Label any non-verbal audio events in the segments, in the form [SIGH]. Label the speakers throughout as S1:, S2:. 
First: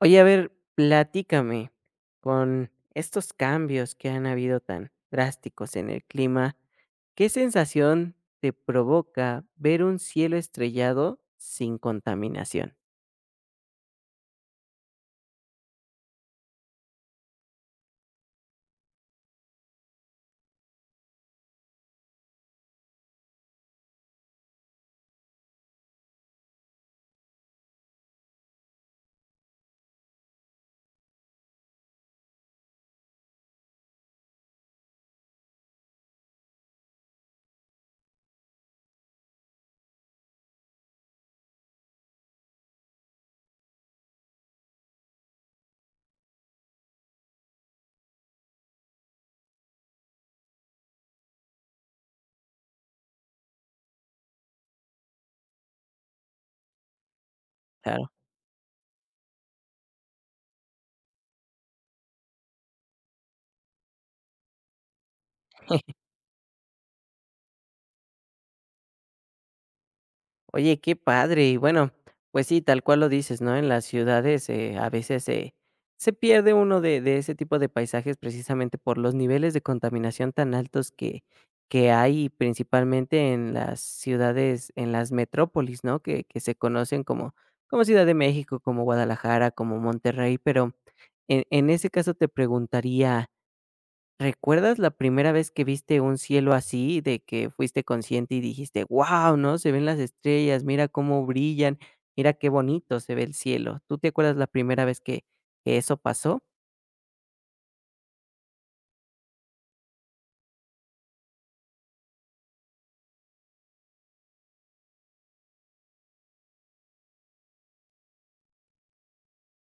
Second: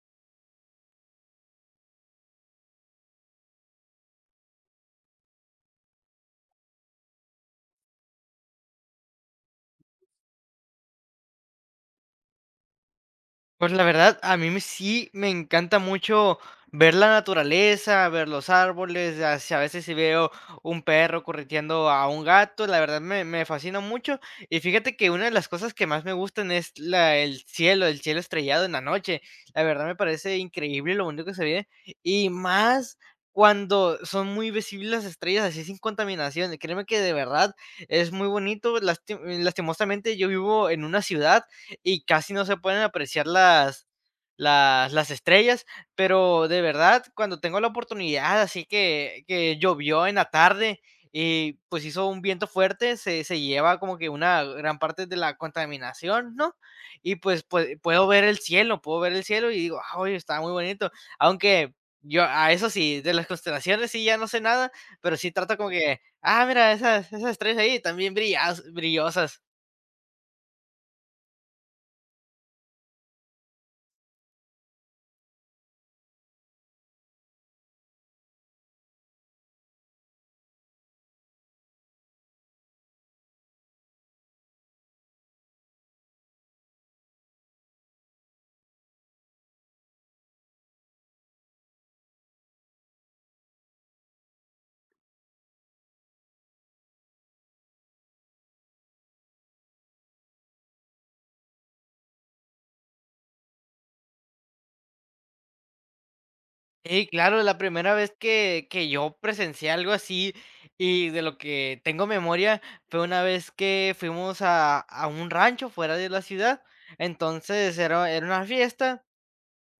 S1: Oye, a ver, platícame, con estos cambios que han habido tan drásticos en el clima, ¿qué sensación te provoca ver un cielo estrellado sin contaminación?
S2: Pues la verdad, a mí me sí me encanta mucho ver la naturaleza, ver los árboles, a veces si veo un perro correteando a un gato, la verdad me fascina mucho. Y fíjate que una de las cosas que más me gustan es la el cielo estrellado en la noche. La verdad me parece increíble lo bonito que se ve, y más cuando son muy visibles las estrellas así sin contaminación. Créeme que de verdad es muy bonito. Lastimosamente yo vivo en una ciudad y casi no se pueden apreciar las estrellas, pero de verdad, cuando tengo la oportunidad, así que llovió en la tarde y pues hizo un viento fuerte, se lleva como que una gran parte de la contaminación, ¿no? Y pues, puedo
S1: O
S2: ver el cielo, puedo ver el cielo y digo, ay, está muy bonito, aunque... Yo, a eso sí, de las constelaciones sí ya no sé nada, pero sí trato como que, ah, mira, esas estrellas ahí también brillosas.
S1: oye, qué padre. Y bueno, pues sí, tal cual lo dices, ¿no? En las ciudades a veces se pierde uno de ese tipo de paisajes precisamente por los niveles de contaminación tan altos que hay principalmente en las ciudades, en las metrópolis, ¿no? Que se conocen como, como Ciudad de México, como Guadalajara, como Monterrey, pero en ese caso te preguntaría, ¿recuerdas la primera vez que viste un cielo así, de que fuiste consciente y dijiste, wow, ¿no? Se ven las estrellas, mira cómo brillan, mira qué bonito se ve el cielo. ¿Tú te acuerdas la primera vez que eso pasó?
S2: Sí, claro, la primera vez que yo presencié algo así, y de lo que tengo memoria, fue una vez que fuimos a un rancho fuera de la ciudad. Entonces, era una fiesta,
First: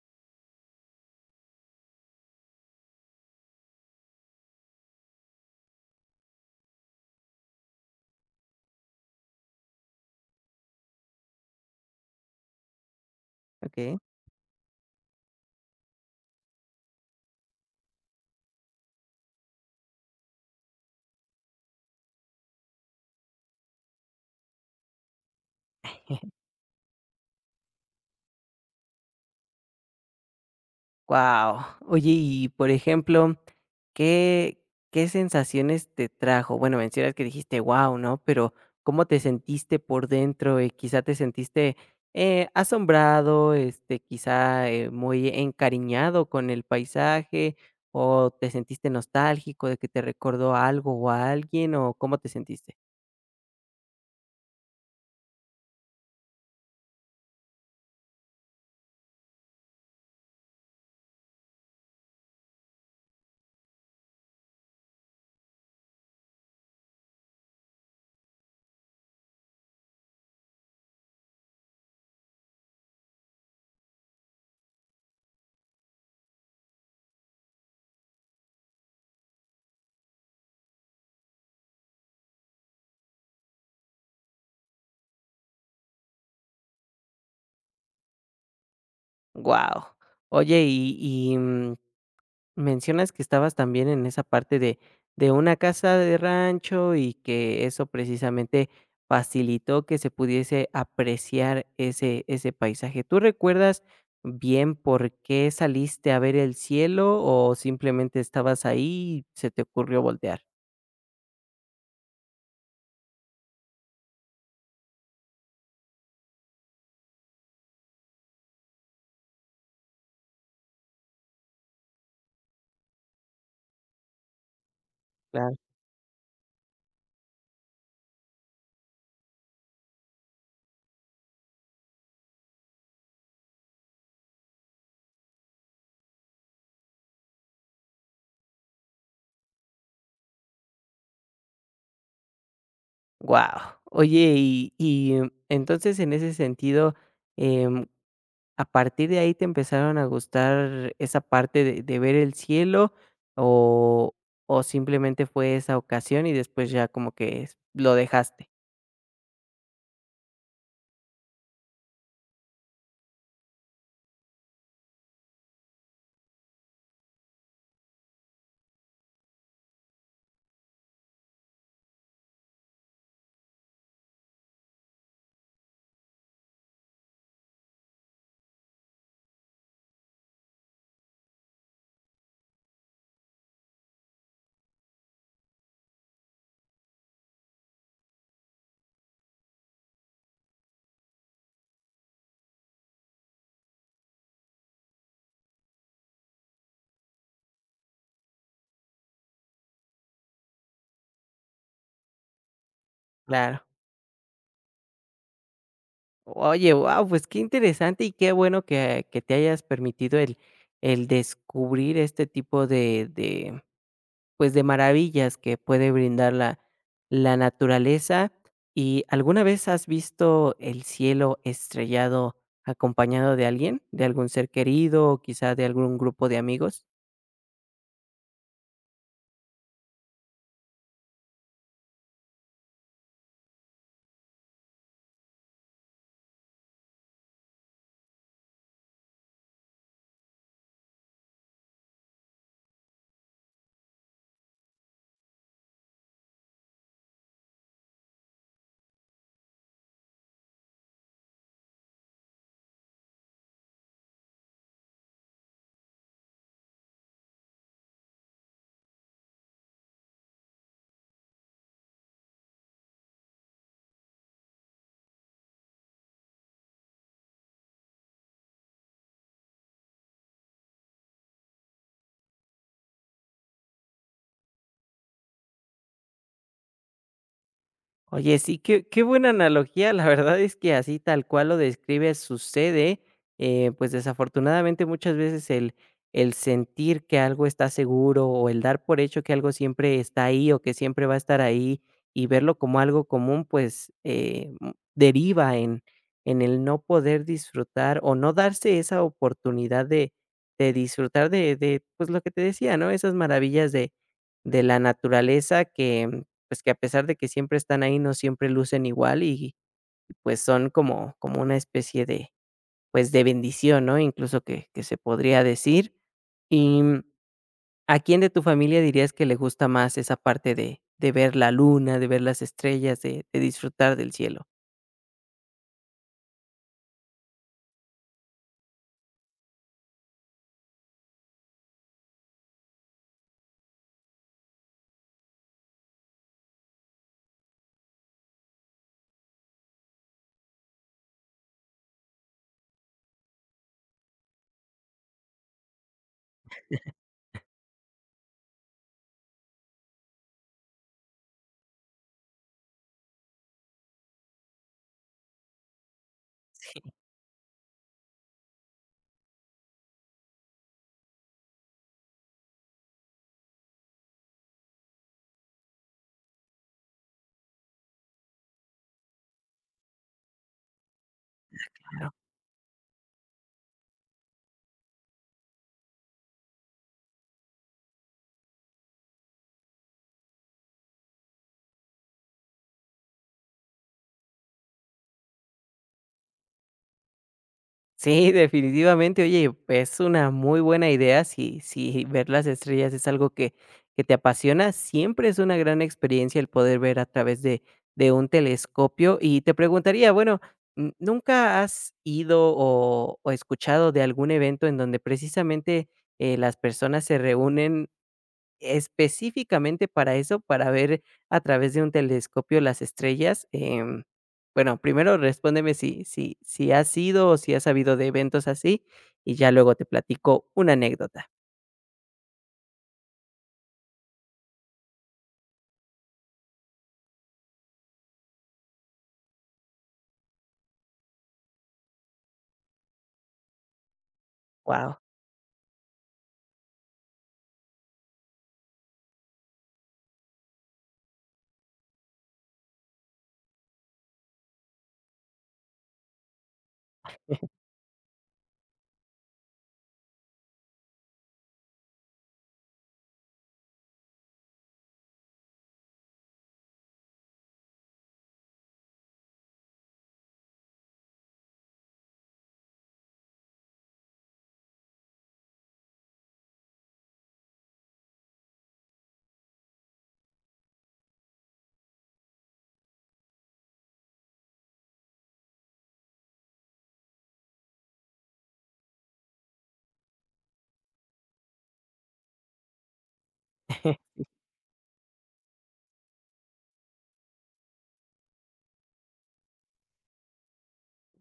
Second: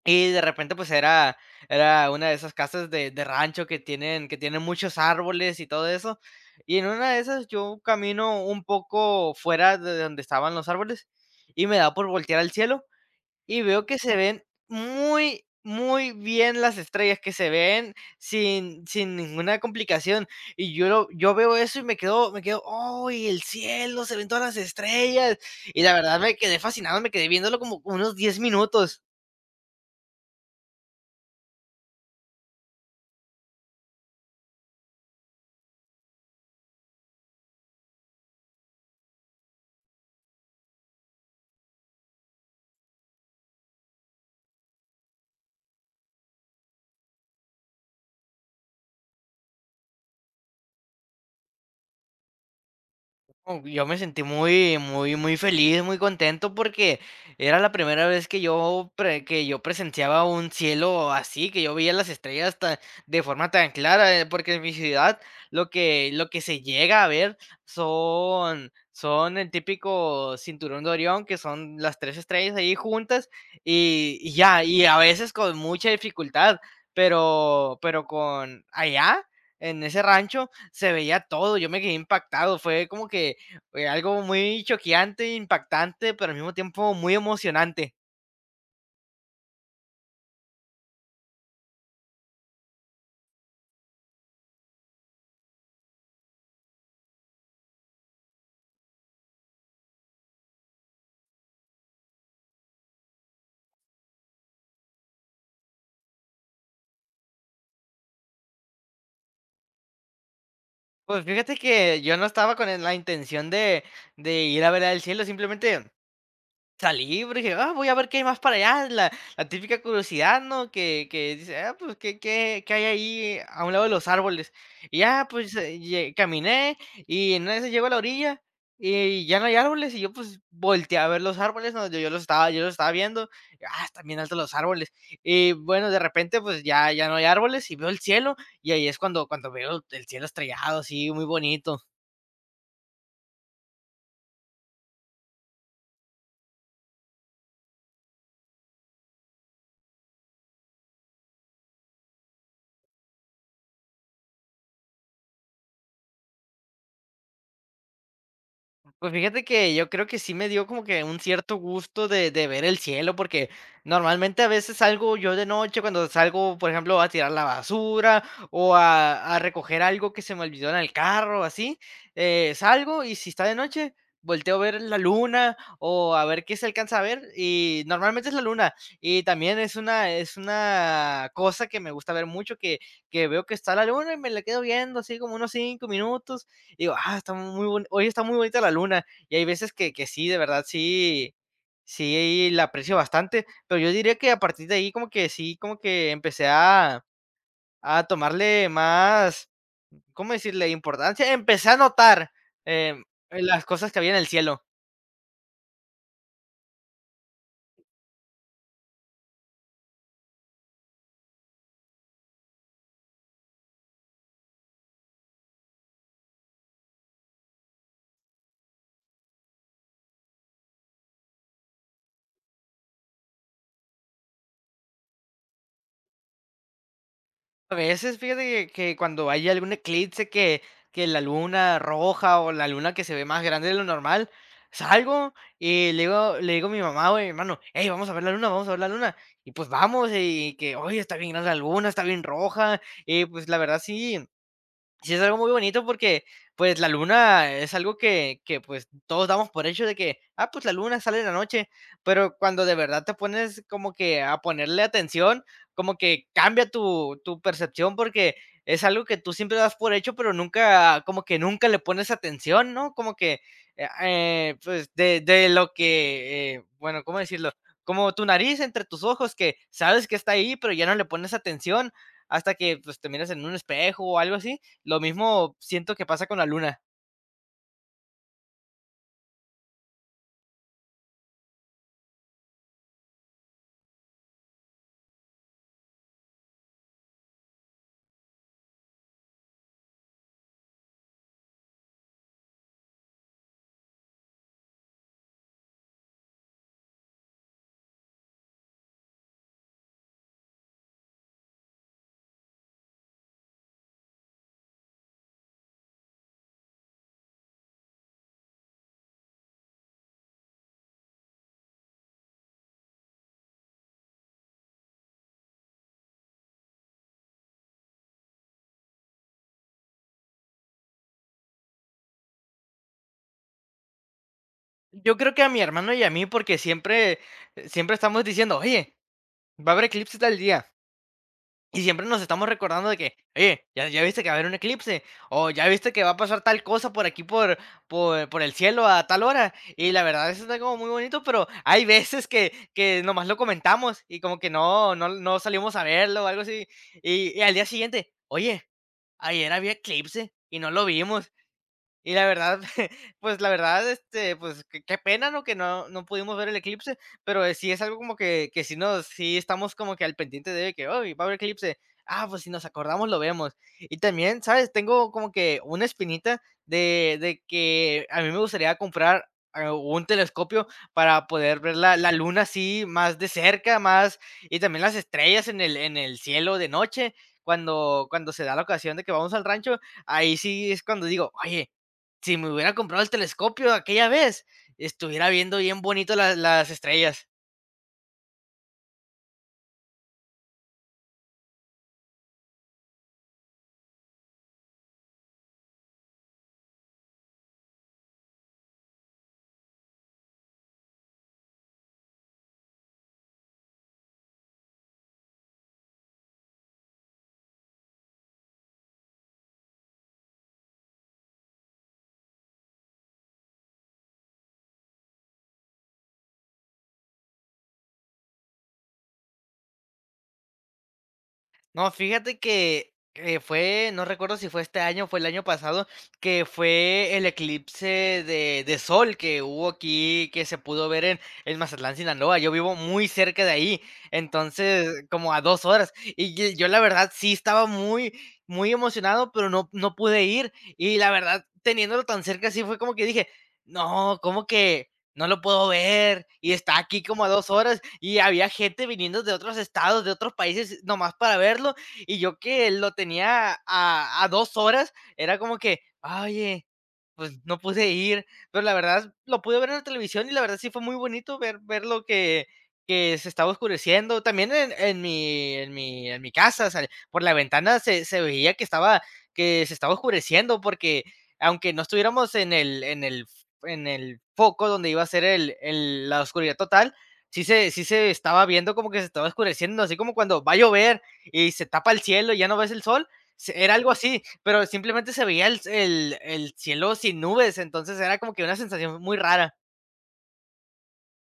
S2: y de repente, pues, era una de esas casas de rancho que tienen muchos árboles y todo eso. Y en una de esas, yo camino un poco fuera de donde estaban los árboles, y me da por voltear al cielo. Y veo
S1: Ok.
S2: que se ven muy, muy bien las estrellas, que se ven sin ninguna complicación. Y yo veo eso y me quedo: "¡Ay, el cielo! Se ven todas las estrellas". Y la verdad me quedé fascinado, me quedé viéndolo como unos 10 minutos.
S1: Wow. Oye, y por ejemplo, ¿qué qué sensaciones te trajo? Bueno, mencionas que dijiste: wow, ¿no? Pero, ¿cómo te sentiste por dentro? Quizá te sentiste, asombrado, este, quizá, muy encariñado con el paisaje, o te sentiste nostálgico de que te recordó a algo o a alguien, o ¿cómo te sentiste?
S2: Oh, yo me sentí muy, muy, muy feliz, muy contento porque era la primera vez que que yo presenciaba un cielo así, que yo veía las estrellas de forma tan clara, porque en mi ciudad lo que se llega a ver son el típico cinturón de Orión, que son las tres estrellas ahí juntas y ya, y a veces con mucha dificultad, pero con allá, en ese rancho se veía todo, yo me quedé impactado, fue como que oye, algo muy choqueante, impactante, pero al mismo tiempo muy emocionante.
S1: Wow. Oye, y mm mencionas que estabas también en esa parte de una casa de rancho y que eso precisamente facilitó que se pudiese apreciar ese ese paisaje. ¿Tú recuerdas bien por qué saliste a ver el cielo o simplemente estabas ahí y se te ocurrió voltear?
S2: Pues fíjate que yo no estaba con la intención de ir a ver al cielo, simplemente salí, porque dije: "Ah, voy a ver qué hay más para allá", la típica curiosidad, ¿no? Que dice: "Ah, pues, ¿qué hay ahí a un lado de los árboles?". Y ya, pues,
S1: Claro.
S2: lle caminé y en una de esas llego a la orilla y ya no hay árboles, y yo, pues, volteé a ver los árboles, ¿no? Yo los estaba viendo, ah, están bien altos los árboles. Y bueno, de repente, pues, ya no hay árboles y veo el cielo, y ahí es cuando veo el cielo estrellado, así, muy bonito.
S1: Wow. Oye, y entonces en ese sentido, em ¿a partir de ahí te empezaron a gustar esa parte de ver el cielo, o o simplemente fue esa ocasión y después ya como que lo dejaste?
S2: Pues fíjate que yo creo que sí me dio como que un cierto gusto de ver el cielo, porque normalmente a veces salgo yo de noche, cuando salgo, por ejemplo, a tirar la basura o a recoger algo que se me olvidó en el carro, así, salgo y si está de noche, volteo a ver la luna o a ver qué se alcanza a ver, y normalmente es la luna. Y también es una cosa que me gusta ver mucho, que veo que está la luna y me la quedo viendo así como unos 5 minutos, y digo: "Ah, está muy boni hoy está muy bonita la luna", y hay veces que sí, de verdad, sí la aprecio bastante, pero yo diría que a partir de ahí como que sí, como que empecé a tomarle más, ¿cómo decirle?, importancia, empecé a notar, em,
S1: Claro.
S2: las cosas que había en el cielo.
S1: Oye, wow, pues qué interesante y qué bueno que te hayas permitido el descubrir este tipo de pues, de maravillas que puede brindar la la naturaleza. ¿Y alguna vez has visto el cielo estrellado acompañado de alguien, de algún ser querido, o quizá de algún grupo de amigos?
S2: A veces, fíjate que cuando hay algún eclipse que la luna roja o la luna que se ve más grande de lo normal, salgo y le digo a mi mamá o a mi hermano: "Hey, vamos a ver la luna, vamos a ver la luna". Y, pues, vamos, y que: "Oye, está bien grande la luna, está bien roja". Y, pues, la verdad sí. Sí, es algo muy bonito porque, pues, la luna es algo que, pues, todos damos por hecho de que, ah, pues, la luna sale en la noche, pero cuando de verdad te pones como que a ponerle atención, como que cambia tu percepción, porque es algo que tú siempre das por hecho, pero nunca como que nunca le pones atención, ¿no? Como que, pues, de lo que, bueno, ¿cómo decirlo? Como tu nariz entre tus ojos, que sabes que está ahí, pero ya no le pones atención hasta que, pues, te miras en un espejo o algo así. Lo mismo siento que pasa con la luna.
S1: Oye, sí, qué qué buena analogía. La verdad es que así tal cual lo describes sucede. Pues desafortunadamente, muchas veces el sentir que algo está seguro, o el dar por hecho que algo siempre está ahí, o que siempre va a estar ahí, y verlo como algo común, pues, deriva en el no poder disfrutar, o no darse esa oportunidad de disfrutar de, pues, lo que te decía, ¿no? Esas maravillas de la naturaleza que pues, que a pesar de que siempre están ahí, no siempre lucen igual y pues, son como como una especie de, pues, de bendición, ¿no? Incluso que se podría decir. Y, ¿a quién de tu familia dirías que le gusta más esa parte de ver la luna, de ver las estrellas, de disfrutar del cielo?
S2: Yo creo que a mi hermano y a mí, porque siempre estamos diciendo, oye, va a haber eclipse tal día. Y siempre nos estamos recordando de que, oye, ya viste que va a haber un eclipse, o ya viste que va a pasar tal cosa por aquí, por el cielo a tal hora. Y la verdad, eso está como muy bonito, pero hay veces que nomás lo comentamos y como que no salimos a verlo o algo así. Y al día siguiente, oye, ayer había eclipse y no lo vimos. Y la verdad, [LAUGHS] pues, la verdad, este, pues, qué pena, ¿no?, que no pudimos ver el eclipse, pero, sí es algo como que sí estamos como que al pendiente de que: "Oy, va a haber eclipse. Ah, pues, si nos acordamos, lo vemos". Y también, ¿sabes?, tengo como que una espinita de que a mí me gustaría comprar, ah, un telescopio para poder ver la
S1: Claro.
S2: la luna así más de cerca, más, y también las estrellas en el cielo de noche. Cuando se da la ocasión de que vamos al rancho, ahí sí es cuando digo: "Oye, si me hubiera comprado el telescopio aquella vez, estuviera viendo bien bonito las estrellas".
S1: Sí, definitivamente. Oye, es una muy buena idea si, si ver las estrellas es algo que te apasiona. Siempre es una gran experiencia el poder ver a través de un telescopio. Y te preguntaría, bueno, ¿nunca has ido o escuchado de algún evento en donde precisamente las personas se reúnen específicamente para eso, para ver a través de un telescopio las estrellas? Bueno, primero respóndeme si si has ido o si has sabido de eventos así, y ya luego te platico una anécdota.
S2: No, fíjate que no recuerdo si fue este año o fue el año pasado, que fue el eclipse de sol que hubo aquí, que se pudo ver en Mazatlán, Sinaloa. Yo vivo muy cerca de ahí,
S1: Wow.
S2: entonces como a 2 horas. Y yo la verdad sí estaba muy, muy emocionado, pero no pude ir. Y la verdad, teniéndolo tan cerca, sí fue como que dije, no, como que no lo puedo ver y está aquí como a 2 horas y había gente viniendo de otros estados, de otros países, nomás para verlo y yo que lo tenía a 2 horas, era como que, oye, pues, no pude ir, pero la verdad lo pude ver en la televisión y la verdad sí fue muy bonito ver lo que se estaba oscureciendo. También en mi casa, o por la ventana se veía que estaba que se estaba oscureciendo, porque aunque no estuviéramos en el foco donde iba a ser el la oscuridad total, sí se estaba viendo como que se estaba oscureciendo, así como cuando va a llover y se tapa el cielo y ya no ves el sol, era algo
S1: [LAUGHS]
S2: así, pero simplemente se veía el cielo sin nubes, entonces era como que una sensación muy rara.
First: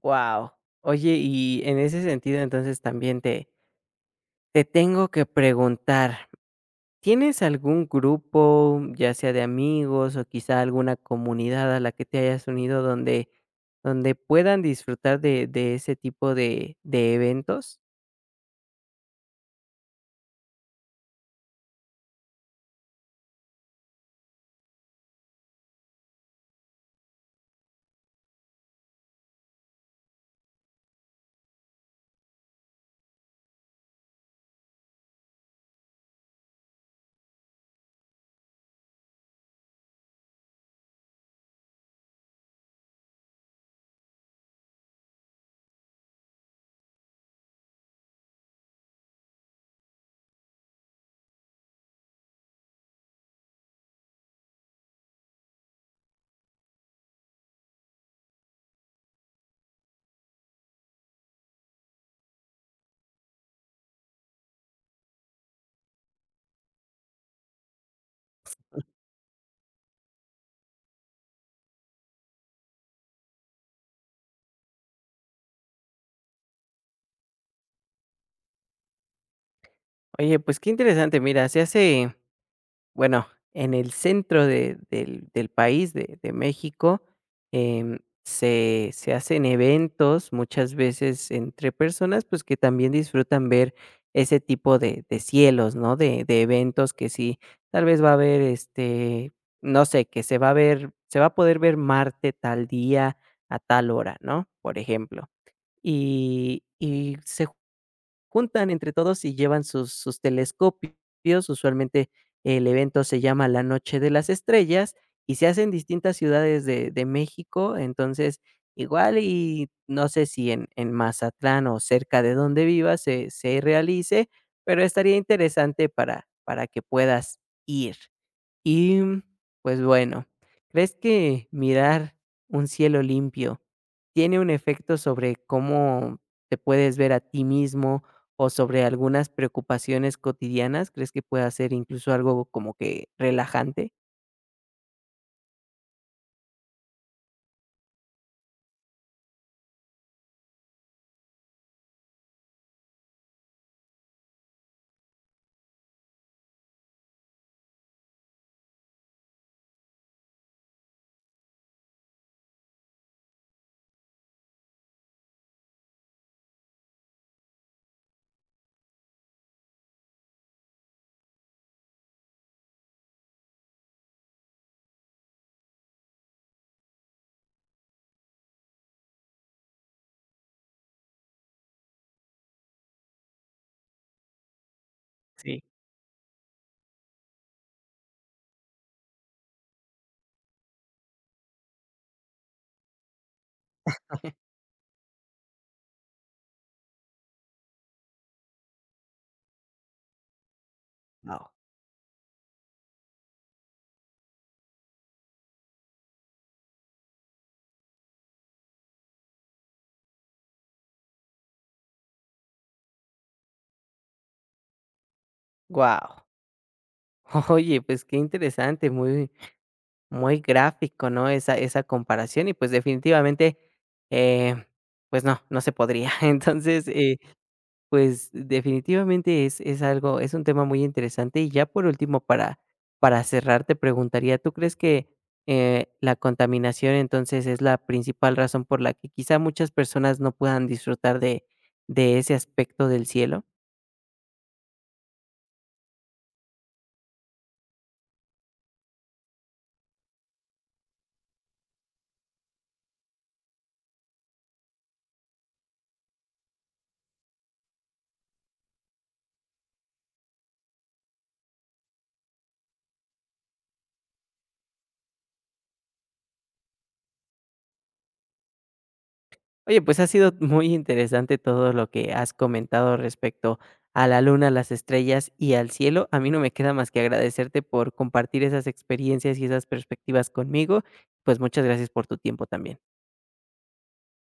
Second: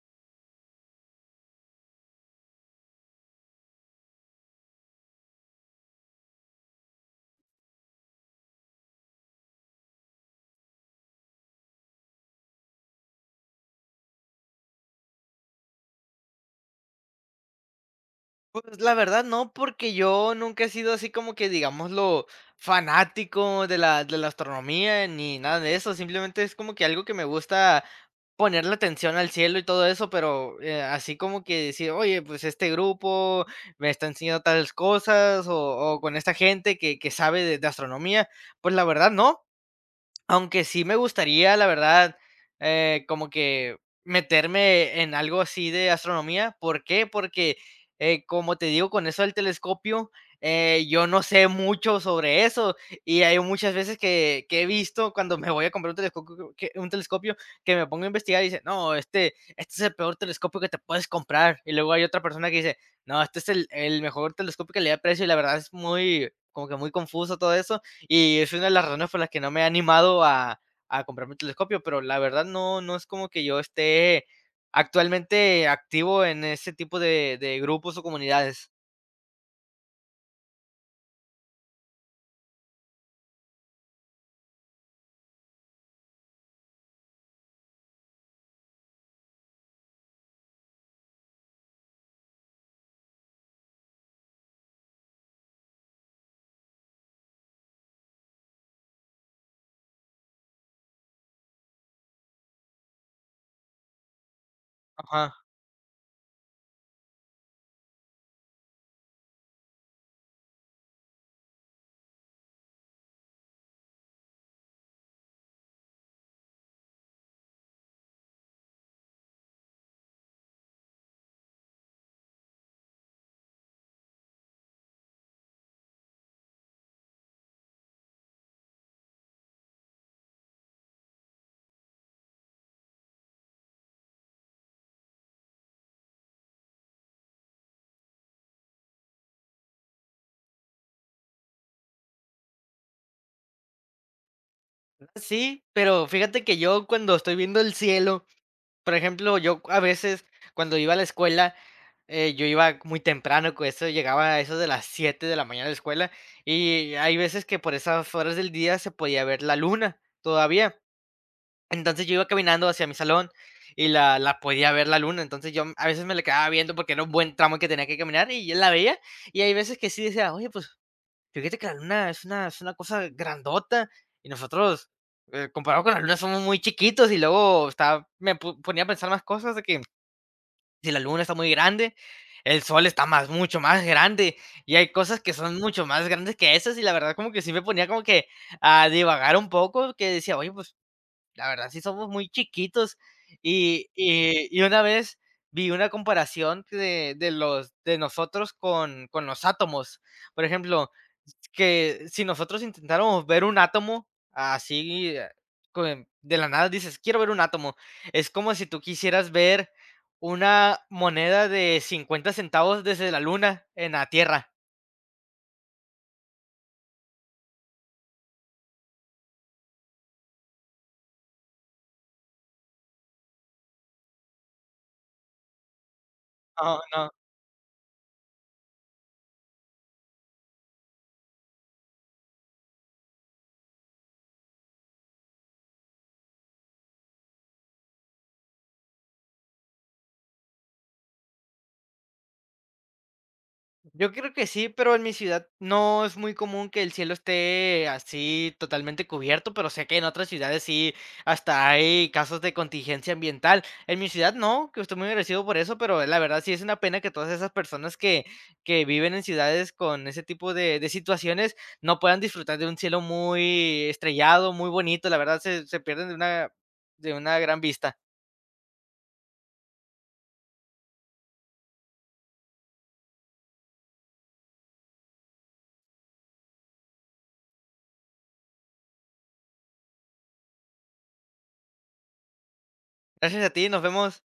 S1: Wow. Oye, y en ese sentido, entonces, también te tengo que preguntar, ¿tienes algún grupo, ya sea de amigos o quizá alguna comunidad a la que te hayas unido donde donde puedan disfrutar de ese tipo de eventos?
S2: Pues la verdad no, porque yo nunca he sido así como que, digámoslo, fanático de de la astronomía ni nada de eso, simplemente es como que algo que me gusta ponerle atención al cielo y todo eso, pero así como que decir, oye, pues este grupo me está enseñando tales cosas o con esta gente que sabe de astronomía, pues la verdad no. Aunque sí me gustaría, la verdad, como que meterme en algo así de astronomía. ¿Por qué? Porque, como te digo, con eso del telescopio, yo no sé mucho sobre eso. Y hay muchas veces que he visto cuando me voy a comprar un telescopio, un telescopio que me pongo a investigar y dice, no, este es el peor telescopio que te puedes comprar. Y luego hay otra persona que dice, no, este es el mejor telescopio que le da precio. Y la verdad es muy, como que muy confuso todo eso. Y es una de las razones por las que no me he animado a comprarme un telescopio, pero la verdad no, no es como que yo esté actualmente activo en ese tipo de grupos o comunidades.
S1: Oye, pues qué interesante, mira, se hace. Bueno, en el centro de del del país, de México, em, se se hacen eventos muchas veces entre personas, pues, que también disfrutan ver ese tipo de cielos, ¿no? De eventos que sí, tal vez va a haber, este, no sé, que se va a ver se va a poder ver Marte tal día, a tal hora, ¿no? Por ejemplo.
S2: Ajá.
S1: Y se juntan entre todos y llevan sus sus telescopios. Usualmente, el evento se llama La Noche de las Estrellas y se hace en distintas ciudades de México. Entonces, igual y no sé si en en Mazatlán o cerca de donde vivas se se realice, pero estaría interesante para que puedas ir. Y, pues bueno, ¿crees que mirar un cielo limpio tiene un efecto sobre cómo te puedes ver a ti mismo o sobre algunas preocupaciones cotidianas? ¿Crees que pueda ser incluso algo como que relajante?
S2: Sí, pero fíjate que yo cuando estoy viendo el cielo, por ejemplo, yo a veces cuando iba a la escuela, yo iba muy temprano, con eso llegaba a eso de las 7 de la mañana a la escuela, y hay veces que por esas horas del día se podía ver la luna todavía. Entonces yo iba caminando hacia mi salón y la podía ver la luna, entonces yo a veces me la quedaba viendo porque era un buen tramo que tenía que caminar y yo la veía, y hay veces que sí decía: "Oye, pues, fíjate que la luna es una cosa grandota, y nosotros, comparado con la luna somos muy chiquitos", y luego estaba me po ponía a pensar más cosas de que si la luna está muy grande, el sol está más mucho más grande, y hay cosas que son
S1: Sí,
S2: mucho más grandes que esas, y la verdad como que sí me ponía como que a divagar un poco, que decía: "Oye, pues, la verdad sí somos muy chiquitos. Y una vez vi una comparación de nosotros con los átomos. Por ejemplo,
S1: wow.
S2: que si nosotros intentáramos ver un átomo así, con de la nada dices: 'Quiero ver un átomo'. Es como si tú quisieras ver una moneda de 50 centavos desde la luna en la Tierra".
S1: Wow. [LAUGHS] Oye, pues qué interesante, muy, muy gráfico, ¿no? Esa comparación y pues definitivamente, eh, pues no, no se podría. [LAUGHS]
S2: No,
S1: Entonces,
S2: no.
S1: pues definitivamente es algo, es un tema muy interesante. Y ya por último, para cerrar, te preguntaría, ¿tú crees la contaminación, entonces, es la principal razón por la que quizá muchas personas no puedan disfrutar de ese aspecto del cielo?
S2: Yo creo que sí, pero en mi ciudad no es muy común que el cielo esté así totalmente cubierto, pero sé que en otras ciudades sí, hasta hay casos de contingencia ambiental. En mi ciudad no, que estoy muy agradecido por eso, pero la verdad sí es una pena que todas esas personas que viven en ciudades con ese tipo de situaciones no puedan disfrutar de un cielo muy estrellado, muy bonito. La verdad se pierden de una gran vista.
S1: Oye, pues, ha sido muy interesante todo lo que has comentado respecto a la luna, las estrellas y al cielo. A mí no me queda más que agradecerte por compartir esas experiencias y esas perspectivas conmigo. Pues, muchas gracias por tu tiempo también.
S2: Gracias a ti, nos vemos.